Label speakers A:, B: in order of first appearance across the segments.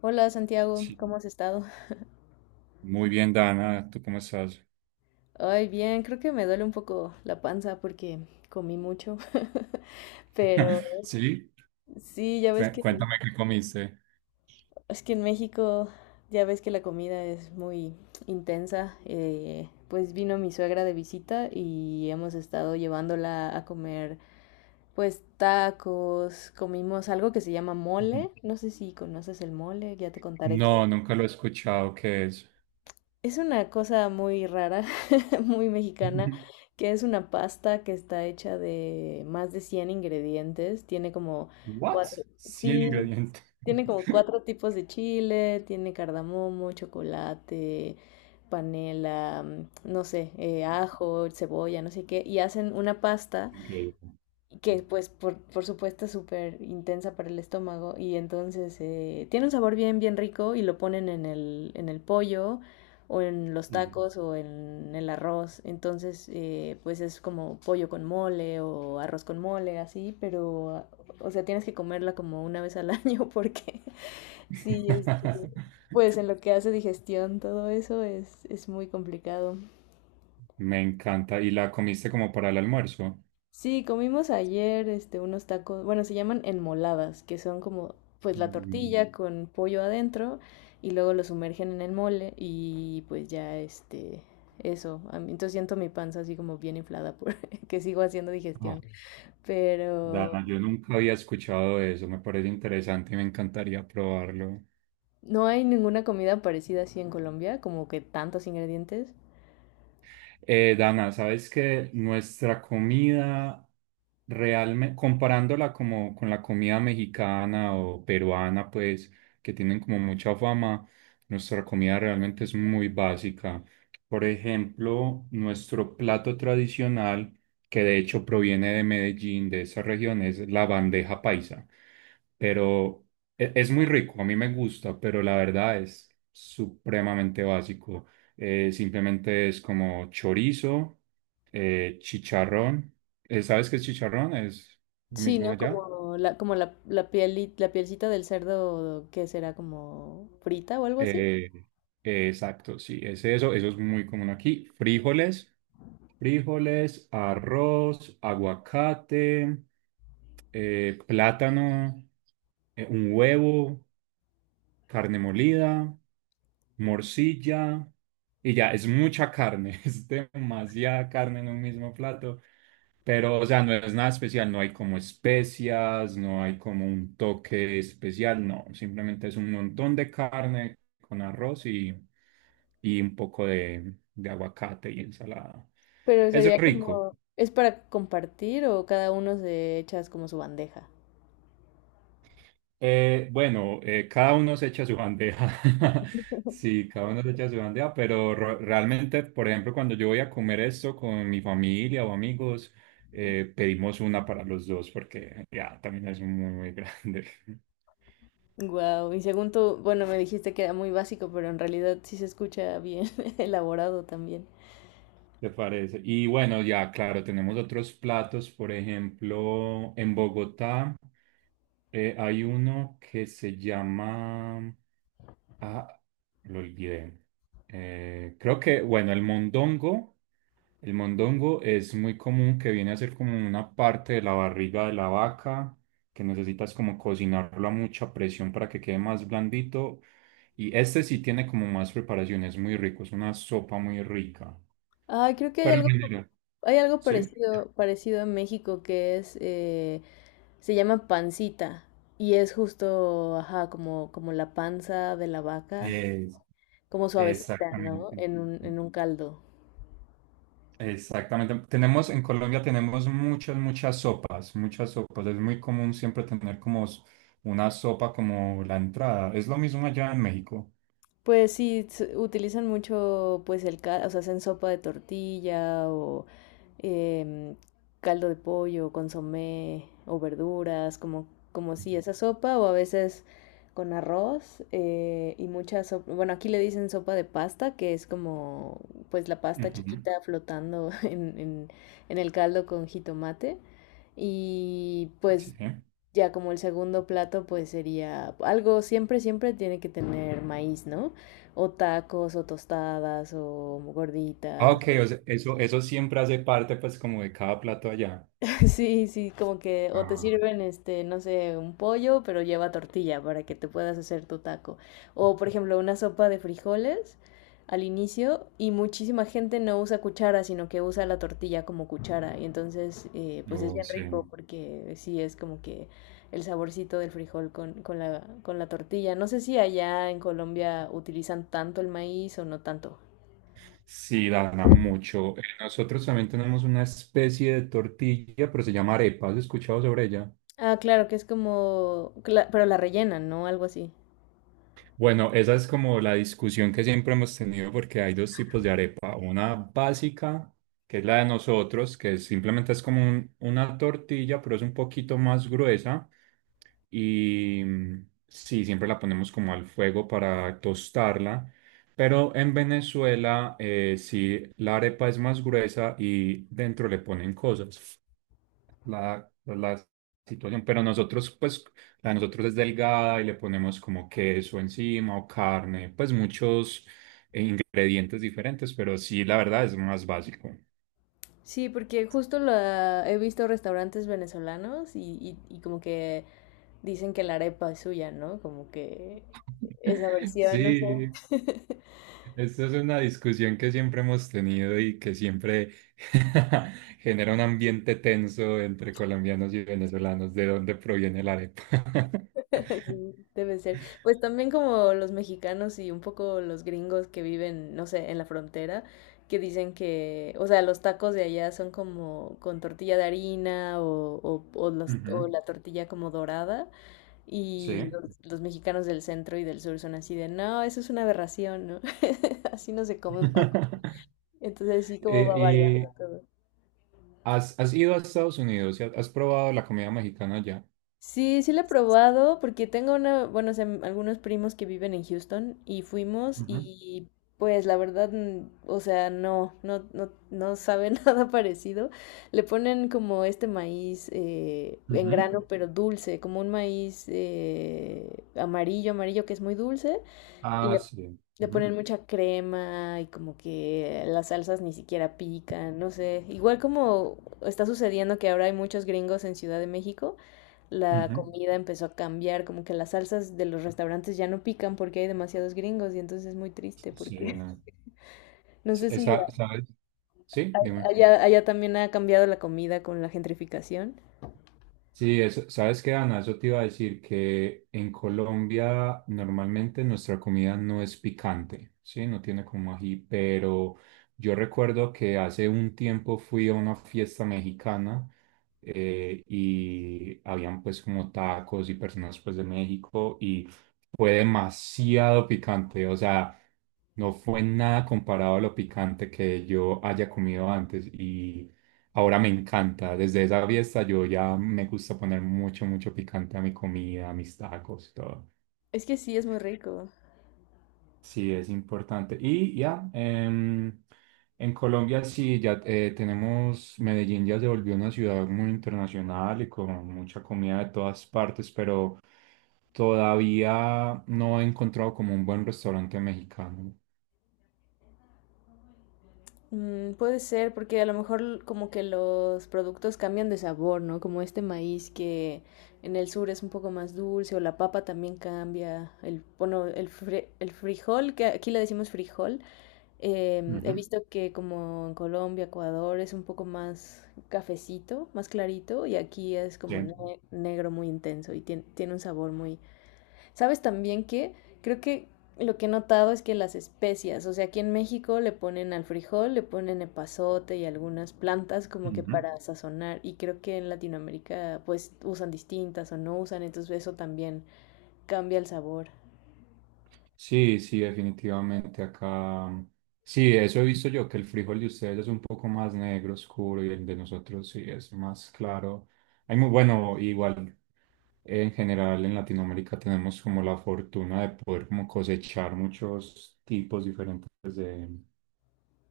A: Hola Santiago, ¿cómo
B: Sí.
A: has estado?
B: Muy bien, Dana, ¿tú cómo estás?
A: Ay, bien, creo que me duele un poco la panza porque comí mucho, pero
B: Sí,
A: sí, ya ves que
B: Cuéntame qué comiste.
A: es que en México ya ves que la comida es muy intensa. Pues vino mi suegra de visita y hemos estado llevándola a comer pues tacos, comimos algo que se llama
B: Ujú.
A: mole, no sé si conoces el mole, ya te contaré.
B: No, nunca lo he escuchado, ¿qué es?
A: Es una cosa muy rara, muy mexicana, que es una pasta que está hecha de más de 100 ingredientes. Tiene como
B: What?
A: cuatro,
B: 100
A: sí,
B: ingredientes.
A: tiene como cuatro tipos de chile, tiene cardamomo, chocolate, panela, no sé, ajo, cebolla, no sé qué, y hacen una pasta
B: Ok.
A: que pues por supuesto es súper intensa para el estómago y entonces tiene un sabor bien, bien rico y lo ponen en el pollo o en los
B: Ujú.
A: tacos o en el arroz. Entonces, pues es como pollo con mole o arroz con mole así, pero o sea tienes que comerla como una vez al año porque sí, pues en lo que hace digestión todo eso es muy complicado.
B: Me encanta. ¿Y la comiste como para el almuerzo?
A: Sí, comimos ayer unos tacos, bueno, se llaman enmoladas, que son como pues la
B: Mm.
A: tortilla con pollo adentro y luego lo sumergen en el mole y pues ya eso, entonces siento mi panza así como bien inflada por que sigo haciendo
B: Ah,
A: digestión, pero
B: Dana, yo nunca había escuchado de eso, me parece interesante y me encantaría probarlo.
A: no hay ninguna comida parecida así en Colombia, como que tantos ingredientes.
B: Dana, sabes que nuestra comida realmente, comparándola como con la comida mexicana o peruana, pues, que tienen como mucha fama, nuestra comida realmente es muy básica. Por ejemplo, nuestro plato tradicional, que de hecho proviene de Medellín, de esa región, es la bandeja paisa. Pero es muy rico, a mí me gusta, pero la verdad es supremamente básico. Simplemente es como chorizo, chicharrón. ¿Sabes qué es chicharrón? Es lo
A: Sí,
B: mismo
A: ¿no?
B: allá.
A: Como la piel, la pielcita del cerdo que será como frita o algo así.
B: Eh, exacto, sí, es eso. Eso es muy común aquí. Frijoles, arroz, aguacate, plátano, un huevo, carne molida, morcilla. Y ya, es mucha carne, es demasiada carne en un mismo plato. Pero, o sea, no es nada especial, no hay como especias, no hay como un toque especial, no, simplemente es un montón de carne con arroz y un poco de aguacate y ensalada.
A: Pero
B: Es
A: sería
B: rico.
A: como, ¿es para compartir o cada uno se echa como su bandeja?
B: Bueno, cada uno se echa su bandeja. Sí, cada uno se echa su bandeja, pero realmente, por ejemplo, cuando yo voy a comer esto con mi familia o amigos, pedimos una para los dos porque ya también es muy, muy grande.
A: Wow, y según tú, bueno, me dijiste que era muy básico, pero en realidad sí se escucha bien elaborado también.
B: ¿Te parece? Y bueno, ya, claro, tenemos otros platos. Por ejemplo, en Bogotá hay uno que se llama... Ah, lo olvidé. Creo que, bueno, el mondongo. El mondongo es muy común, que viene a ser como una parte de la barriga de la vaca, que necesitas como cocinarlo a mucha presión para que quede más blandito. Y este sí tiene como más preparación, es muy rico, es una sopa muy rica.
A: Ay, creo que
B: Pero en general,
A: hay algo
B: ¿sí?
A: parecido, parecido a México que es, se llama pancita y es justo, ajá, como la panza de la vaca,
B: Es-
A: como suavecita, ¿no?
B: exactamente.
A: En un caldo.
B: Exactamente. Tenemos, en Colombia tenemos muchas, muchas sopas, muchas sopas. Es muy común siempre tener como una sopa como la entrada. Es lo mismo allá en México.
A: Pues sí, utilizan mucho pues el caldo, o sea, hacen sopa de tortilla o em, caldo de pollo, consomé o verduras, como si esa sopa o a veces con arroz, y mucha sopa, bueno, aquí le dicen sopa de pasta, que es como pues la pasta
B: Ujú.
A: chiquita flotando en el caldo con jitomate y
B: Sí.
A: pues ya como el segundo plato pues sería algo, siempre, siempre tiene que tener maíz, ¿no? O tacos o tostadas o
B: Ah,
A: gorditas.
B: ok, o sea, eso siempre hace parte pues como de cada plato allá.
A: Sí, sí, como que o te
B: Ah,
A: sirven no sé, un pollo, pero lleva tortilla para que te puedas hacer tu taco. O por ejemplo, una sopa de frijoles al inicio y muchísima gente no usa cuchara, sino que usa la tortilla como cuchara. Y entonces, pues es
B: no
A: bien
B: sé.
A: rico porque sí es como que el saborcito del frijol con la tortilla. No sé si allá en Colombia utilizan tanto el maíz o no tanto.
B: Sí, Dana, mucho. Nosotros también tenemos una especie de tortilla, pero se llama arepa. ¿Has escuchado sobre ella?
A: Ah, claro, que es como, pero la rellenan, ¿no? Algo así.
B: Bueno, esa es como la discusión que siempre hemos tenido porque hay dos tipos de arepa. Una básica, que es la de nosotros, que simplemente es como una tortilla, pero es un poquito más gruesa. Y mm, sí, siempre la ponemos como al fuego para tostarla. Pero en Venezuela, sí, la arepa es más gruesa y dentro le ponen cosas la situación, pero nosotros, pues, la de nosotros es delgada y le ponemos como queso encima o carne, pues muchos eh, ingredientes diferentes, pero sí, la verdad es más básico.
A: Sí, porque justo la he visto restaurantes venezolanos y como que dicen que la arepa es suya, ¿no? Como que esa versión, no sé.
B: Sí, esta es una discusión que siempre hemos tenido y que siempre genera un ambiente tenso entre colombianos y venezolanos, de dónde proviene la arepa.
A: Sí, debe ser. Pues también como los mexicanos y un poco los gringos que viven, no sé, en la frontera, que dicen que, o sea, los tacos de allá son como con tortilla de harina o
B: Ujú,
A: la tortilla como dorada.
B: sí.
A: Y los, los mexicanos del centro y del sur son así de, no, eso es una aberración, ¿no? Así no se come un taco. Entonces sí como va variando
B: Eh,
A: todo.
B: ¿has, has ido a Estados Unidos y has, has probado la comida mexicana allá?
A: Sí, sí lo he probado porque tengo una, bueno, o sea, algunos primos que viven en Houston y fuimos
B: Ujú,
A: y pues la verdad, mm, o sea, no sabe nada parecido. Le ponen como este maíz, en
B: ujú,
A: grano pero dulce, como un maíz, amarillo, amarillo que es muy dulce.
B: ah, sí.
A: De poner
B: Ujú.
A: mucha crema y como que las salsas ni siquiera pican, no sé. Igual como está sucediendo que ahora hay muchos gringos en Ciudad de México, la
B: Ujú.
A: comida empezó a cambiar, como que las salsas de los restaurantes ya no pican porque hay demasiados gringos y entonces es muy triste
B: Sí,
A: porque
B: no.
A: no sé si
B: ¿Sabes? Sí, dime.
A: allá, allá también ha cambiado la comida con la gentrificación.
B: Sí, eso, ¿sabes qué, Ana? Eso te iba a decir que en Colombia normalmente nuestra comida no es picante, ¿sí? No tiene como ají, pero yo recuerdo que hace un tiempo fui a una fiesta mexicana y habían pues como tacos y personas pues de México y fue demasiado picante, o sea, no fue nada comparado a lo picante que yo haya comido antes y ahora me encanta. Desde esa fiesta yo ya me gusta poner mucho, mucho picante a mi comida, a mis tacos, y todo.
A: Es que sí, es muy rico.
B: Sí, es importante. Y ya, en Colombia sí, ya tenemos, Medellín ya se volvió una ciudad muy internacional y con mucha comida de todas partes, pero todavía no he encontrado como un buen restaurante mexicano.
A: Mm, puede ser, porque a lo mejor como que los productos cambian de sabor, ¿no? Como este maíz que en el sur es un poco más dulce, o la papa también cambia. El frijol, que aquí le decimos frijol, he
B: Ujú,
A: visto que como en Colombia, Ecuador es un poco más cafecito, más clarito, y aquí es como
B: sí.
A: negro muy intenso y tiene un sabor muy... ¿Sabes también que creo que lo que he notado es que las especias, o sea, aquí en México le ponen al frijol, le ponen epazote y algunas plantas como que
B: Ujú.
A: para sazonar y creo que en Latinoamérica pues usan distintas o no usan, entonces eso también cambia el sabor?
B: Sí, sí, definitivamente acá. Sí, eso he visto yo, que el frijol de ustedes es un poco más negro, oscuro, y el de nosotros sí es más claro. Hay muy bueno, igual en general en Latinoamérica tenemos como la fortuna de poder como cosechar muchos tipos diferentes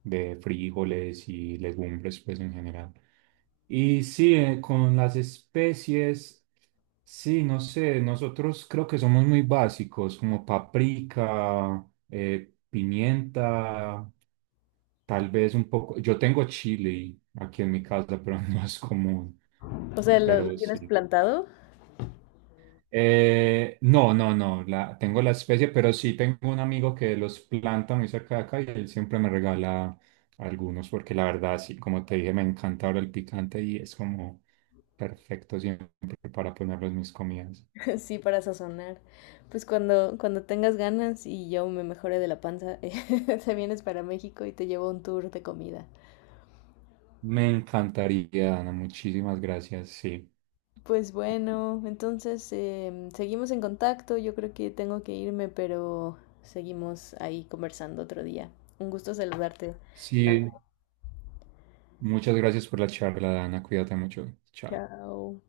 B: de frijoles y legumbres, pues en general. Y sí, con las especies, sí, no sé, nosotros creo que somos muy básicos, como paprika, pimienta, tal vez un poco. Yo tengo chile aquí en mi casa, pero no es común,
A: O sea, lo
B: pero
A: tienes
B: sí.
A: plantado.
B: No, no, no, tengo la especie, pero sí tengo un amigo que los planta muy cerca de acá y él siempre me regala algunos porque la verdad, sí, como te dije, me encanta ahora el picante y es como perfecto siempre para ponerlo en mis comidas.
A: Sí, para sazonar. Pues cuando tengas ganas y yo me mejore de la panza, te vienes para México y te llevo un tour de comida.
B: Me encantaría, Dana, muchísimas gracias, sí.
A: Pues bueno, entonces seguimos en contacto. Yo creo que tengo que irme, pero seguimos ahí conversando otro día. Un gusto saludarte.
B: Sí, muchas gracias por la charla, Dana, cuídate mucho, chao.
A: Chao.